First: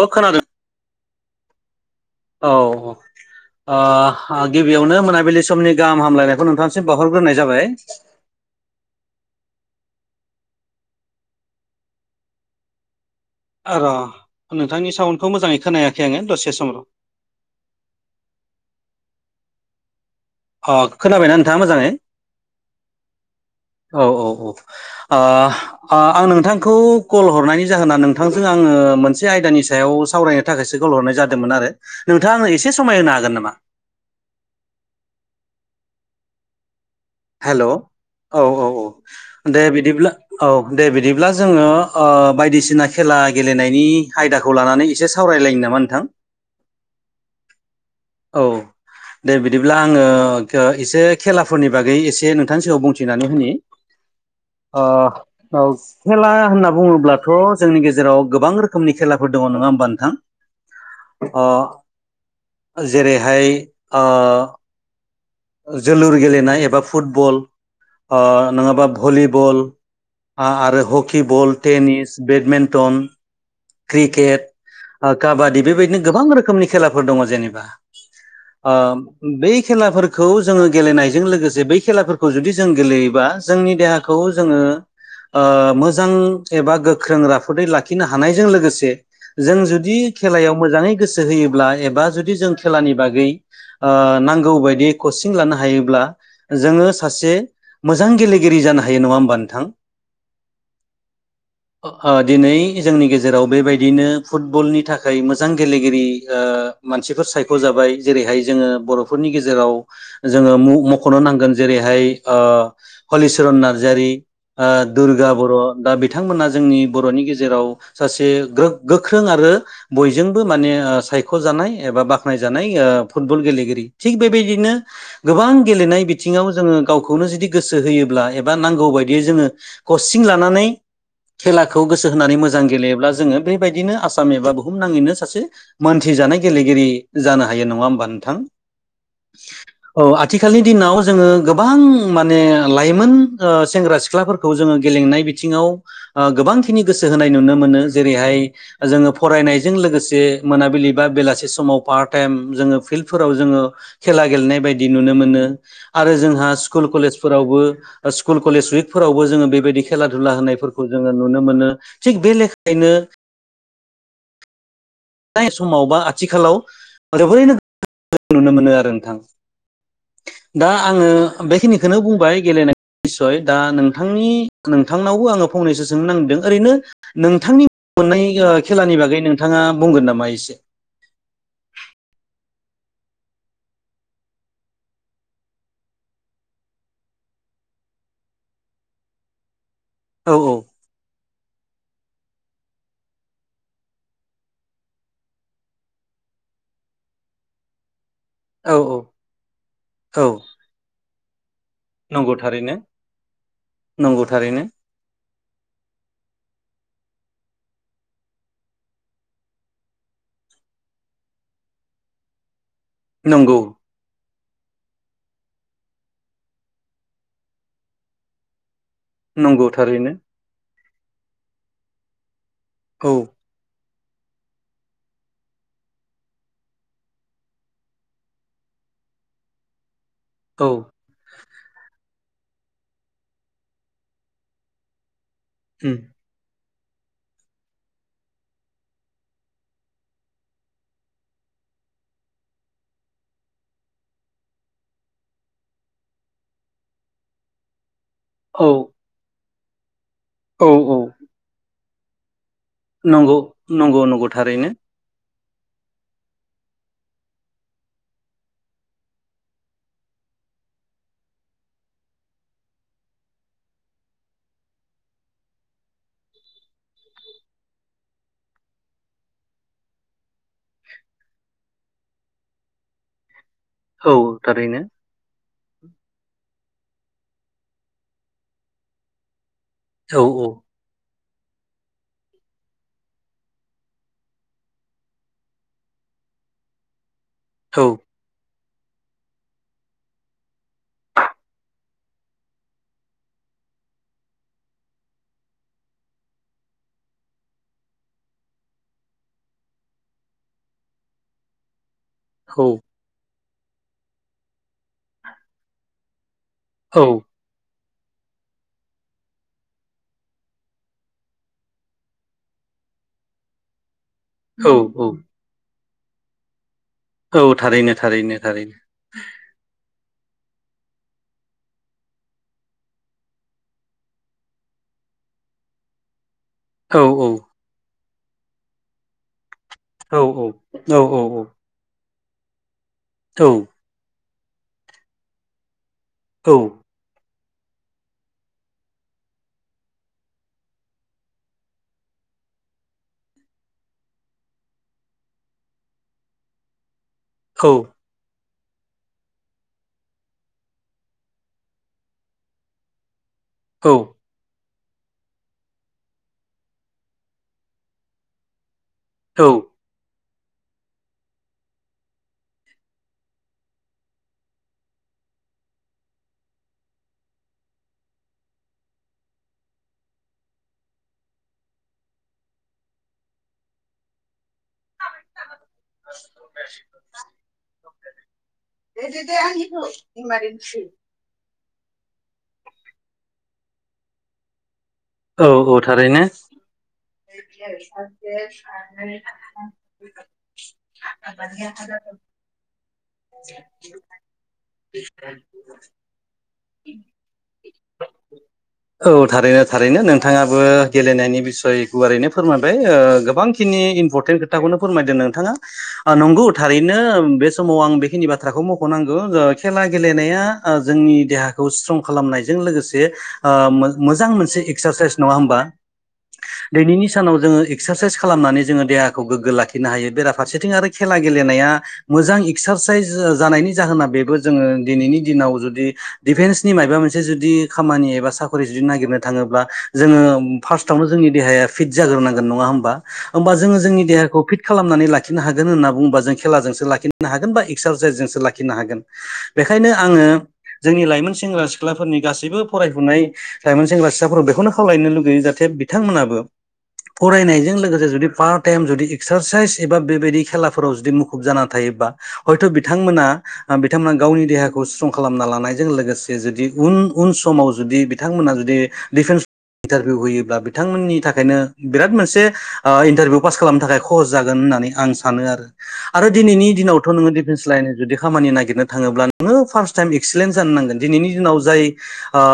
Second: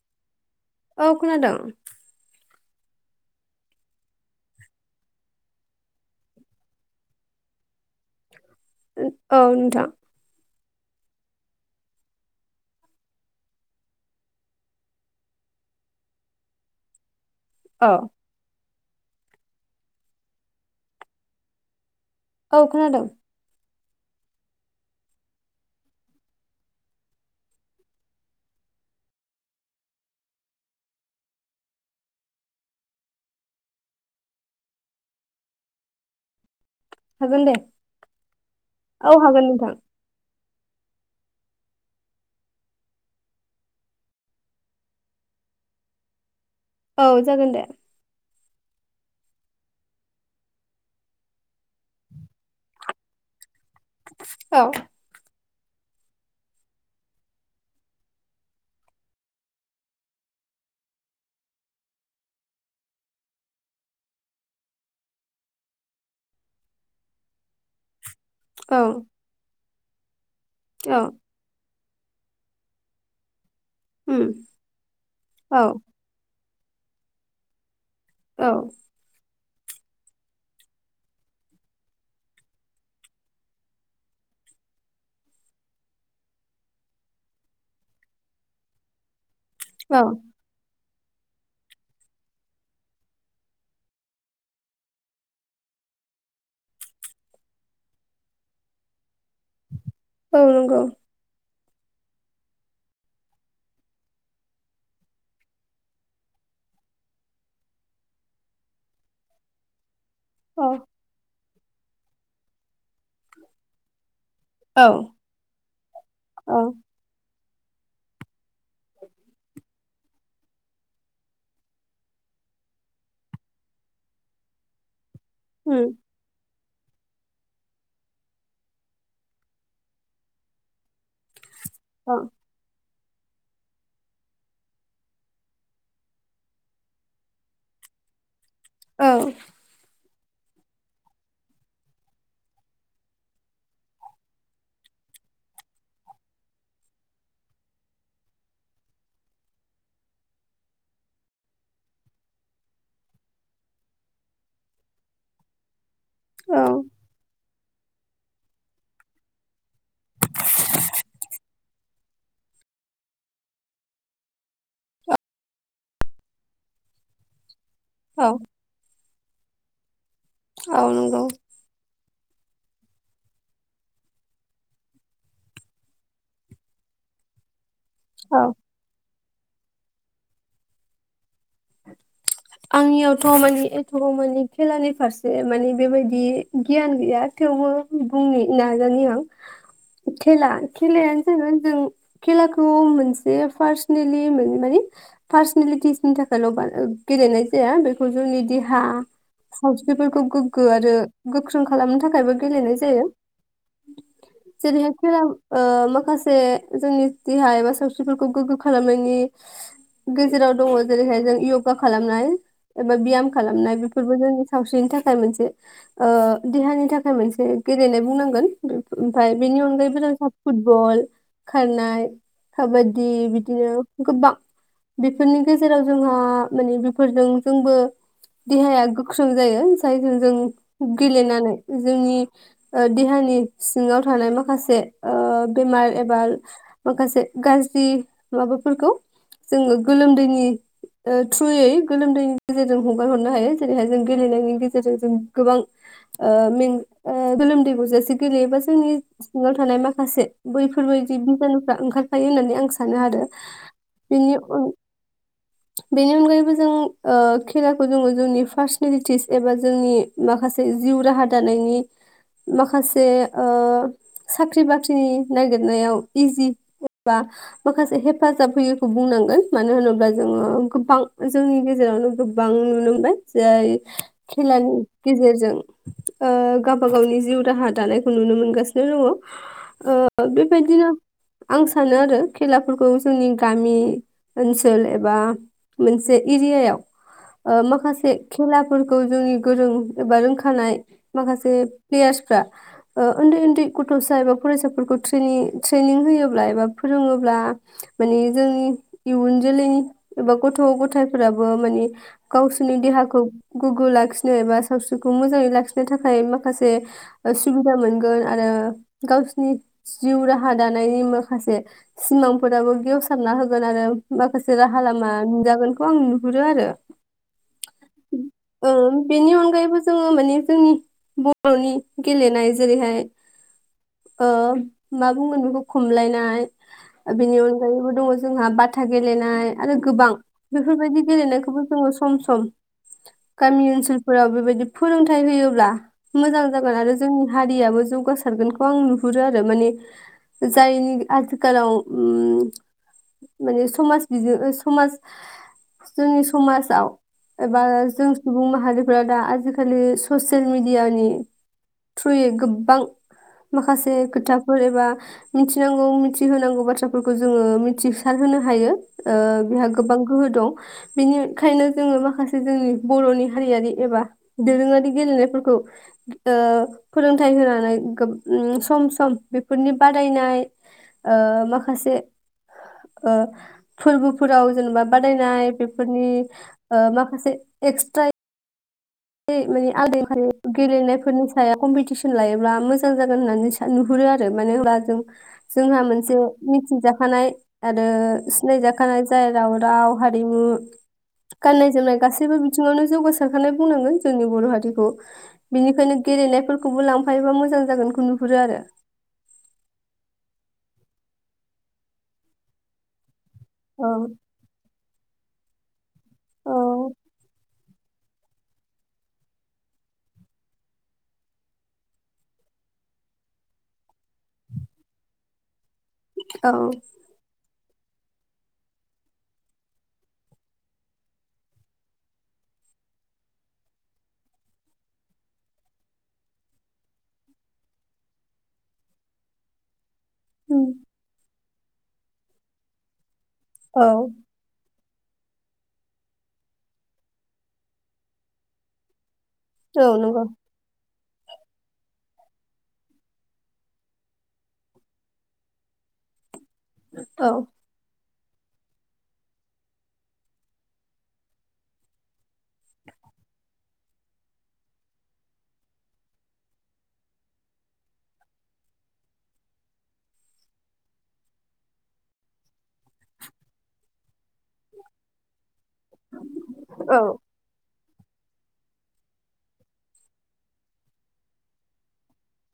औ खानादो औ खोनादों औ ओ गिबियावनो मोनाबिलि समनि गाहाम हामलायनायखौ नोंथांसिम बावहरग्रोनाय जाबाय औ नोथां र' नोंथांनि साउन्डखौ मोजाङै खोनायाखै आङो दसे सम र' ओ अ खोनाबायना नोंथाङा मोजाङै औ खोनादों औ औ औ ओ ओ आं नोंथांखौ कल हरनायनि जाहोना नोंथांजों आं ङो मोनसे आयदानि सायाव सावरायनो थाखायसो कलहरनाय जादोमोन आरो नोंथाङा आङो एसे समाय होनो हागोन नामा [inaudible] हागोन दे हेलौ औ औ औ हागोन दे नोंथां बिदिब्ला औ दे बिदिब्ला जोङो ओ बायदिसिना खेला गेलेनायनि आयदाखौ लानानै एसे सावरायलायनि नामा नोंथां औ जागोन दे औ दे बिदिब्ला आङो इसे खेलाफोरनि बागै इसे नों थांनि सिगाव बुंथिनानै होनि औ ओ औ खेला होनना बुङोब्लाथ' जोंनि गेजेराव गोबां रोखोमनि खेलाफोर दङ नङा होमबा नोंथां अ जेरैहाय ओ जोलुर गेलेनाय एबा फुटबल ओ औ नङाबा भलिबल आरो औ हकिबल टेनिस बेडमेन्टन उम क्रिकेट ओ औ काबादि बेबायदिनो गोबां रोखोमनि खेलाफोर दङ जेनेबा औ आ बै खेलाफोर खौ जोङो गेलेनायजों लोगोसे बै खेलाफोरखौ जुदि जों गेलेयोबा जोंनि देहाखौ जोङो ओ मोजां एबा गोख्रों राफोदै लाखिनो हानायजों लोगोसे जों जुदि औ खेलायाव मोजाङै गोसो होयोब्ला एबा जुदि जों खेलानि बागै ओ नांगौ बायदि। कचिं लानो हायोब्ला जोङो सासे मोजां गेलेगिरि जानो हायो नङा होमबा। नोंथां? औ नोंगौ। ओ दिनै जोंनि गेजेराव बेबायदिनो फुटबलनि थाखाय मोजां गेलेगिरि ओ। मानसिफोर सायख' जाबाय जेरैहाय जोङो बर'फोरनि गेजेराव जोङो औ मु-मख'नो नांगोन जेरैहाय ओ हलिचरन नार्जारि ओ औ दुर्गा बर' दा बिथांमोना औ जोंनि बर'नि गे जेराव सासे ग्रो-गोख्रों आरो बयजोंबो माने ओ सायख'जानाय एबा बाख्नाय जानाय ओ फुटबल गेलेगिरि थिग बेबायदिनो गोबां उम गेलेनाय बिथिङाव जोङो गावखौनो जुदि गोसो होयोब्ला एबा नांगौ बायदियै जोङो कचिं लानानै खेलाखौ गोसो औ होनानै मोजां गेलेयोब्ला जोङो बेबायदिनो आसाम एबा बुहुम नाङैनो सासे मोनथिजानाय गेलेगिरि जानो हायो नङा होमबा नोंथां औ [inaudible] औ आथिखालनि दिनाव जोङो गोबां माने लाइमोन ओ सेंग्रा सिख्लाफोरखौ जोङो गे लेंनाय बिथिङाव ओ गोबांखिनि गोसो होनाय नुनो मोनो जेरैहाय जोङो फरायनायजों लो गोसे मोनाबिलि बा बेलासे समाव पार्ट टाइम जोङो फिल्डफोराव जोङो खेला गेलेनाय बाय दि नुनो मोनो आरो जोंहा औ स्कुल कलेजफोरावबो स्कुल कलेज उइकफोरावबो जोङो बेबायदि खेला धुला होनायफोरखौ जोङो नुनो मोनो थिग बे लेखायैनो। [inaudible] फ्राय समाव बा आथिखालाव [unintelligible] औ नुनो मोनो आरो नोंथां दा औ आङो नंगौ बेखिनिखौनो बुंबाय गेलेनाय निसय दा नोंथांनि नोंथांनावबो आङो फंनैसो सोंनो नांदों ओरैनो नोंथांनि मोननाय औ ओ खेलानि बागै नोंथाङा बुंगोन नामा एसे आंनियावथ' माने एथ' माने खेलानि फारसे माने बेबायदि गियान गैया थेवबो बुंनि नाजानि आं औ खेला औ खेलायानो जागोन जों खेलाखौ मोनसे फारसनेलि मो-माने पार्सनेलिटिसनि थाखाय ल' बा-गेलेनाय जाया बेखौ जोंनि औ देहा औ सावस्रिफोरखौ गोग्गो आरो ख्रों खालामनो नंगौ थाखायबो थारैनो गेलेनाय जायो नंगौ थारैनो जेरैहाय खेला ओ माखासे जोंनि देहा एबा सावस्रिफोरखौ गोग्गो खालामनायनि गेजेराव दङ। जेरैहाय जों योगा खालामनाय एबा बियाम नंगौ खालामनाय बेफोरबो जोंनि सावस्रिनि थाखाय मोनसे ओ देहानि थाखाय मोनसे गेलेनाय बुंनांगोन। ओमफाय बेनि नंगौ अनगायैबो थारैनो जोंहा फुटबल खारनाय खाबादि औ बिदिनो गोबा बेफोरनि गेजेराव जोंहा माने बेफोरजों जोंबो देहाया गोख्रों जायो जाय औ जों गेलेनानै जोंनि ओ देहानि सिङाव थानाय माखासे ओ बेमार उम एबा माखासे गाज्रि माबाफोरखौ जोङो गोलोमदैनि ओ थ्रुयै गोलोमदैनि गेजेरजों हगार हरनो हायो जेरैहाय जों गेलेनायनि गेजेरजों जों गोबां ओ मिं ओ गोलोमदै गजासे गेलेयोबा औ जोंनि सिङाव थानाय माखासे औ औ बैफोरबायदि बिजानुफ्रा ओंखारफायो होननानै आं सानो आरो नंगौ नंगौ नंगौ बेनि अन थारैनो बेनि अनगायैबो जों ओ खेलाखो जोङो जोंनि पार्सनेलिटिस एबा जोंनि माखासे जि जिउ राहा दानायनि माखासे ओ साख्रि बाख्रिनि नागिरनायाव इजि बा माखासे हेफाजाब होयोखौ बुंनांगोन मानो होनोब्ला ओ गोबां जोंनि गेजेरावनो गोबबां नुनो मोनबाय। जाय औ खेलानि थारैनो गेजेरजों ओ गावबागावनि जिउ राहा दानायखौ नुनो मोनगासिनो दङ औ ओ बेबायदिनो आं सानो आरो खेलाफोरखौ जोंनि गामि ओनसोल ए बा मोनसे एरियायाव ओ औ माखासे खेला फोरखौ जोंनि गोरों एबा रोंखानाय माखासे प्लेयार्सफ्रा ओ उन्दै उन्दै गथ'सा एबा फरायसाफोरखौ ट्रेनि ट्रेनिं होयोब्ला एबा फोरोङोब्ला माने जोंनि इयुन जोलैनि एबा गथ' गथायाइफोराबो माने गावसोरनि देहाखौ गोग्गो लाखिनो एबा सावस्रिखौ मोजाङै लाखिनो थाखाय माखासे औ सुबिदा मोन गोन आरो गावसोरनि जिउ राहा दानायनि माखासे सिमांफोराबो गेव सारना होगोन आरो माखासे औ राहा लामा औ नोजागोनखौ आं नुहरो आरो औ थारैनो थारैनो थारैनो ओं बेनि अनगायैबो जोङो माने जोंनि बर'नि गेलेनाय जेरैहाय ओ मा बुंगोन बेखौ खमलायनाय औ औ बेनि अनगायैबो दङ जोंहा बाथा गेलेनाय आरो गोबां औ बेफोरबायदि औ औ औ गेलेनायखौबो जोङो सम सम औ गामि ओनसोलफोरा बे बायदि फोरोंथाय होयोब्ला मोजां औ जोगोन आरो जोंनि हारियाबो जौगासारगोनखौ आं नुहरो आरो माने जायनि आथिखालाव उम माने समाज बिजो समाज जोंनि समाजाव एबा औ जों सुबुं मा हारिफ्रा दा आजिखालि ससियेल मिडियानि थ्रुयै गोबबां औ माखासे खोथाफोर एबा मिथिनांगौ मिथिहोनांगौ बाथ्राफोरखौ जोङो मिथिसार होनो हायो। ओ औ बेहा गोबां गोहो दं। बिनिखायनो जोङो माखासे जोंनि बर'नि हारियारि एबा दोरोङारि गेलेनायफोरखौ ओ फोरोंथायाइ होनानै गो सम सम बेफोरनि बादायनाय ओ माखासे ओ फोरबोफोराव जेनेबा बादायनाय बेफोरनि ओ माखासे एक्सट्रा बे माने [inaudible] गेलेनायफोरनि साया कम्पिटिसन लायोब्ला मोजां जागोन होननानै सा नुहुरो आरो मानो होनबा जों औ औ जोंहा मोनसे थारैनो मिथिजाखानाय आरो सिनायजाखानाय जाय राव राव हा हारिमु गाननाय जोमनाय गासैबो बिथिङावनो जौगासारखानाय बुंनांगोन। जोंनि बर' हारिखौ बिनिखायनो गेलेनायफोरखौबो लांफायोबा मोजां जागोनखौ नुहुरो आरो औ थारैनो थारैनो नोंथाङाबो गेलेनायनि बिसय गुवारैनो फोरमायबाय ओ गो बांखिनि औ इमपरटेन्ट खोथखौ फोरमायदों नों थांङा ओ‌ नंगौ औ थारैनो बे समाव आं बेखिनि बाथ्राखौ मख'नांगौ खेला गेलेनाया ओ जोंनि देहाखौ स्ट्रं खालामनायजों लोगोसे ओ मोजां मोनसे एक्सारसाइस नङा होमबा औ दिनैनि सानाव जोङो एक्सारसाइस खालामनानै जोङो देहाखौ गोग्गो लाखिनो हायो बेराफारसेथिं आरो खेला गेलेनाया मोजां एक्सार एक्सारसाइस जानायनि जाहोना बेबो जोङो दिनैनि दिनाव जुदि डिफेन्सनि मायबा मोनसे जुदि खामानि एबा साख्रि जुदि नागिर थाङोब्ला जोङो उम फार्स्टआवनो जोंनि देहाया फिट जाग्रोनांगोन नङा होमबा? होमबा जोङो औ जोंनि देहाखौ फिट खालामनानै लाखिनो हागोन होनना बुङोबा जों खेलाजोंसो लाखिनो हागोन बा एक्सारसाइसजोंसो लाखिनो हागोन। बेखायनो औ नंगौ आङो जोंनि लाइमोन सेंग्रा सिख्लाफोरनि गासैबो फरायफुनाय लाइमोन सेंग्रा सि [unintelligible] बेखौनो खावलायनो लुगैयो जाहाथे बिथांमोनाबो औ फरायनायजों लोगोसे जुदि पार्ट टाइम जुदि एक्सारसाइस एबा बेबायदि खेलाफोराव जुदि मुखुब जाना थायोबा हयथ' बिथांमोना बिथांमोना गावनि देहाखौ स्ट्रं खालामना लानायजों लोगोसे जुदि उन उन समाव जुदि बिथां मोना जुदि डिफेन्स इन्टारभिउ होयोब्ला बिथांमोननि थाखायनो बिराद मोनसे ओ इन्टारभिउ पास खालामनो थाखाय खहस जागोन। होननानै आं सानो आरो, आरो दिनैनि औ दिनावथ' नोङो डिफेन्स लाइन जुदि खामानि नागिरनो थाङोब्ला नोङो फार्स्ट टाइम एक्सिलेन्ट जानो नांगोन दिनैनि दिनाव जाय ओ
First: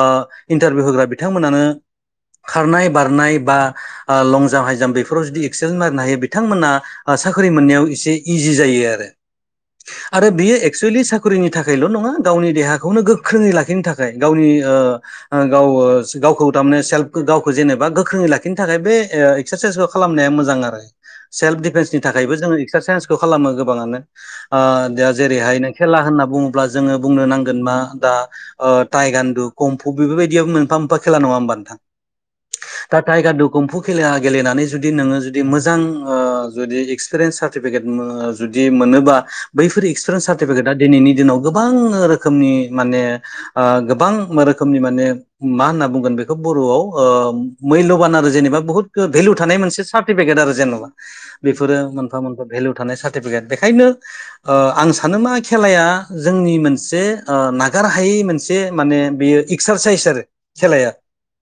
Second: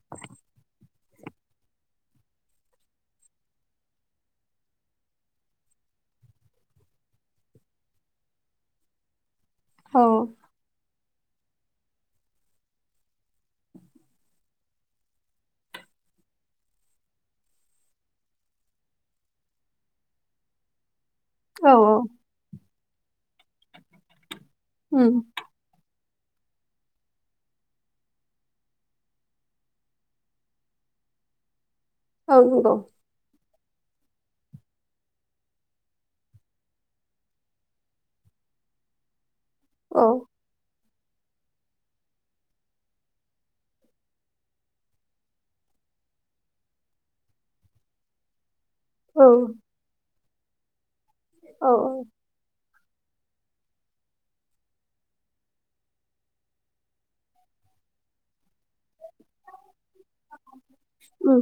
इन्टारभिउ होग्रा बिथांमोनानो खारनाय बारनाय बा लं जाम्प हाइ जाम्प बेफोराव जुदि एक्सेलेन्ट मारिनो हायो बिथांमोना साख्रि मोननायाव एसे इजि जायो आरो औ आरो बियो एकसुलि सा ख्रिनि थाखायल' नङा गावनि देहाखौनो गोख्रोङै लाखिनो थाखाय गावनि ओ गाव ओ गावखौ थारमाने सेल्फ गावखौ जेनेबा गोख्रोङै लाखिनो थाखाय बे एक्सारसाइसखौ खालामनाया मोजां आरो। सेल्फ औ डिफेन्सनि थाखायबो जोङो एक्सारसाइसखौ खालामो गोबाङानो। ओ दा उम जेरैहाय नों खेला होनना बुंङोब्ला जोंङो बुंनो नांगोन मा दा ओ टाइ गान्दु कमभु बेफोर बादियाबो मोनफा मोनफा खेला नङा होमबा नोंथां? औ नंगौ। कमफु खेला गेलेनानै जुदि नोङो जुदि मोजां ओ जुदि एक्सपिरियेन्स सार्टिफिकेट ओ जुदि जि मोनोबा बैफोर औ एक्सट्रा सार्टिफिकेटआ दिनैनि दिनाव गोबां रोखोमनि माने ओ गोबां रोखोमनि माने मा होनना बुंगोन बेखौ बर'आव ओ मैल्यबान आरो जेनेबा बुहुत औ भेलु थानाय मोनसे साब सार्टिफिकेट जेनेबा औ बेफोरो मोनफा मोनफा भेलु थानाय सारटिफिकेट बेखायनो ओ आं सानो मा खेलाया जोंनि मोनसे ओ ना गार हायै मोनसे माने बेयो एक्सारसाइस आरो खेलाया उम।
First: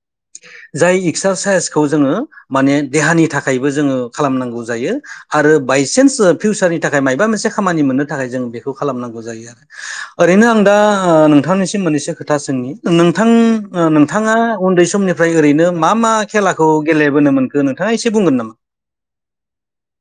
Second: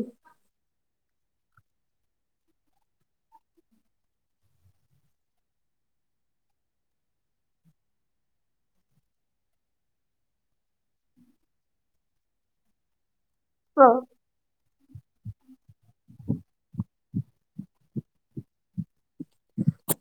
जाय एक्सारसाइसखौ जोङो माने देहानि थाखायबो जोङो खालामनांगौ जायो आरो बायसान्स फिउचारनि थाखाय मायबा मोनसे खामानि मोननो थाखाय जों बेखौ खालामनांगौ जायो आरो ओरैनो आं दा ओ नोंथांनिसिम मोननैसो खोथा सोंनि नोंथां ओ औ नोंथाङा उन्दै समनिफ्राय ओरैनो मा मा खेलाखौ गेलेबोनो मोनखो नोंथाङा एसे बुंगोन नामा? [unintelligible]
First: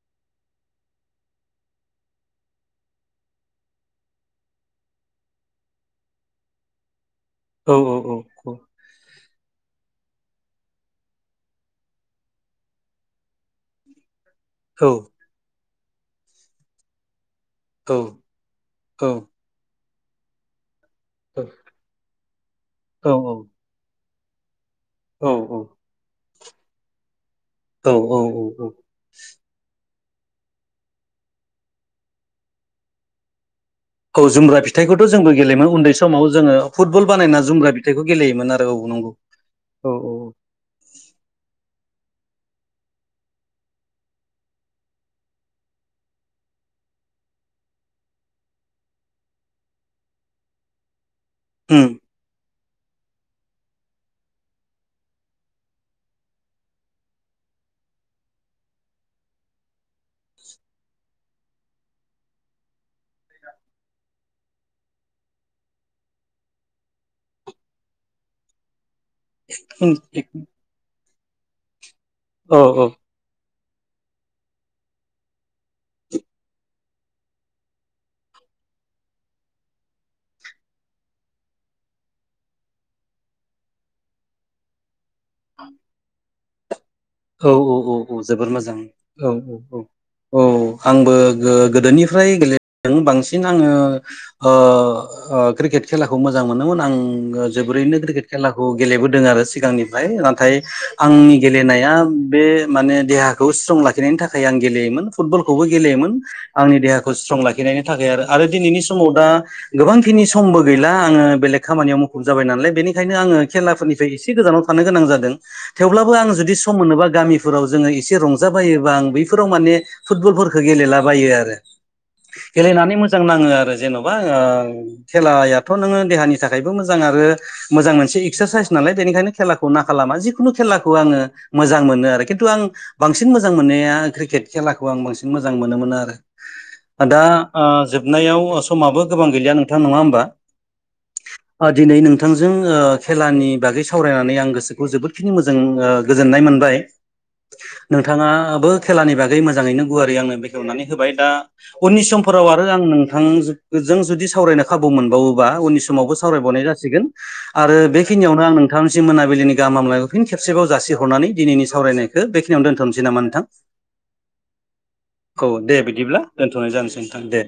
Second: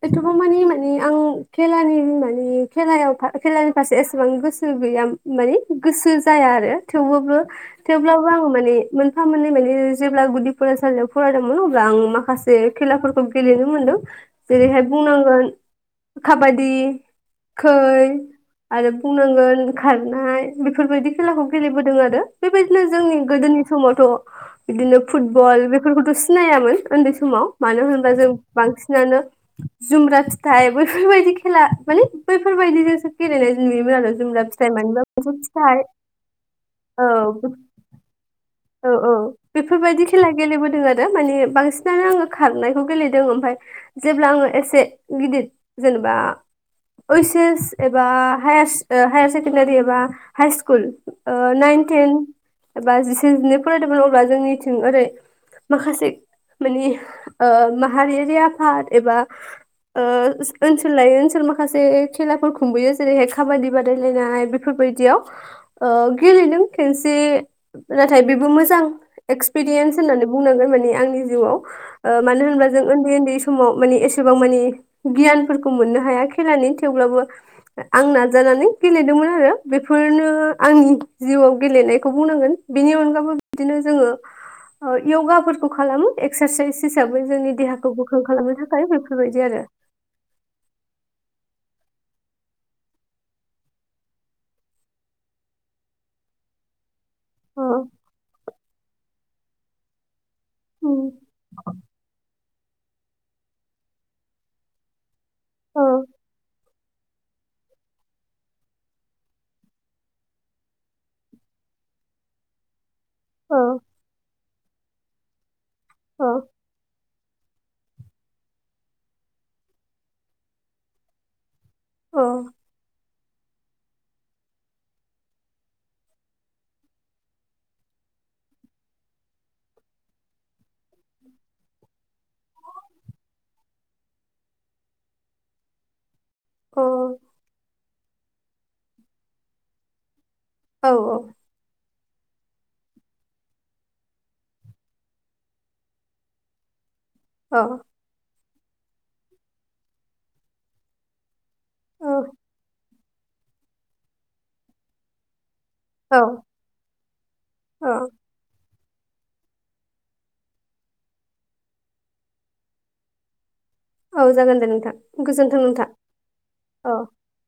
एथ'बां मानि मानि आं खेलानि मानि खेलायाव खेलानि फारसे एसेबां गोसो गैया। माने गोसो जाया आरो थेवबोबो औ औ औ थेवब्लाबो आं माने मोनफा मोननै माने जेब्ला गुदि फरायसालियाव फरायदोंमोन अब्ला आं माखासे खेलाफोरखौ गेलेनो मोनदों। जेरैहाय बुंनांगोन काबादि। खै आरो बुंनांगोन खारनाय बेफोरबायदि खेलाखौ औ-औ-औ-औ-औ-औ-औ-औ-औ-औ गेलेबोदों आरो। बेबायदिनो जोंनि गोदोनि समावथ'। बिदिनो फुटबल बेफोरखौथ' सिनायामोन उन्दै समाव मानो होनोबा जों बांसिन जुमब्रा फिथाइ बैफोरबायदि खेला माने बैफोरबायदि जोंसो गेलेनाय। नुयोमोन आरो जुमब्रा फिथाइ फिथाइखौथ' [unintelligible] जोंबो गेलेयोमोन फिथाइ उन्दै समाव जोङो फुटबल औ। बानायना जुमब्रा फिथाइखौ गेलेयोमोन आरो औ नंगौ। औ औ औ बेफोरबायदि औ खेला गेलेबोदों आरो मानानि बांसिन। आङो खारनायखौ गेलेदों ओमफ्राय जेब्ला आङो एसे गिदिर जेनेबा इस एस एबा ह हायार सेकेण्डारि एबा हाइ सकुल नाइन उम टेन एबा जिसे जिनै फरायदोंमोन अब्ला जोंनिथिं ओरै। माखासे मानि माहारियारि आफाद एबा ओ ओनसोल लायै ओनसोल माखासे खेलाफोर खुंबोयो जेरैहाय काबादि बादायलायनाय। बेफोरबायदियाव ओ गेलेदों खेनसे नाथाय बेबो मोजां। उम एक्सपिरियेन्स होननानै बुंनांगोन मानिे आंनि जिउआव मानो औ होनोबा जों उन्दै उन्दै। समाव म एसेबां मान गियानफोरखौ मोननो हाया खेलानि थेवब्लाबो आं न नानै गेलेदोंमोन आरो बेफोरनो आंनि जिउआव गेलेनायखौ बुंनांगोन। बेनि अनगाबबो बिदिनो जोङो य'गाफोरखौ खालामो एक्सारसाइस। हिसाबै औ जोंनि औ देहाखौ औ औ गोख्रों जोबोर खालामनो मोजां थाखाय औ बेफोरबायदि औ औ आरो औ आंबो। गोदोनिफ्राय गेलेदों बांसिन आङो क्रिकेट खेलाखौ मोजां मोनोम। नां। आङो जोबोरैनो क्रिकेट खेलाखौ गेलेबोदों आरो सिगांनिफ्राय नाथाय आंनि गेलेनाया। बे माने देहाखौ स्ट्रं लाखिनायनि थाखाय आं गेलेयोमोन फुटबलखौबो गेलेयोमोन। आंनि देहाखौ स्ट्रं लाखिनायनि थाखाय आरो दिनैनि समाव दा गोबांखिनि समबो गैला आङो बेलेग। खामानियाव मुुखुब जाबाय नालाय बेनि बेनिंखनो आङो खेलाफोरनिफ्राय एसे गोजानाव थानो गोनां जादों थेवबो जु मोनोबा गामिफोराव जोङो एसे रंजा बायोबा आं बैफोराव माने फुटबलफोरखौ गेलेलाबायो आरो गेलेनानै मोजां। मोजां नाङो आरो जेन'बा खेलायाथ' नोङो देहानि थाखायबो मोजां आरो मोजां मोनसे एसे एक्सारसाइस नालाय बेनिखायनो खेलाखौ ना खालामा जिखुनु खेलाखौ आङो मोजां मोनो आरो खिन्थु आं बांसिन मोजां मोननाया क्रिकेट खेलाखौ आं बांसिन मोजां मोनोमोनो आरो दा जोबनायाव समाबो गोबां गैलिया नोंथां नङा होमबा औ औ दिनै नोंथांजों खेलानि बागै सावरायनानै आं गोसोखौ जोबोदखिनि मोजां गोजोननाय मोनबाय औ नोंथाङाबो। खेलानि बागै मोजाङैनो गुवारै आंनो बेखेवनानै होबाय दा उननि औ समफोराव आरो आं बिथां जों जुदि सावरायनो खाबु मोनबावोबा उ समावबो औ सावरायबावनाय जासिगोन आरो औ बेखिनियावनो आं नों मोनथामसि मोनाबिलिनि गामायखौ फन खबसेबाव जासि हो हरनानै दिनैनि सावरायनायखौ बेखिनियाव दोनथ'नोसै नामा नोंथां औ जागोन दे नोंथां औ गोजोन्थों दे नोंथां बिदिब्ला दोनथ'नाय औ जानोसै नोंथां दे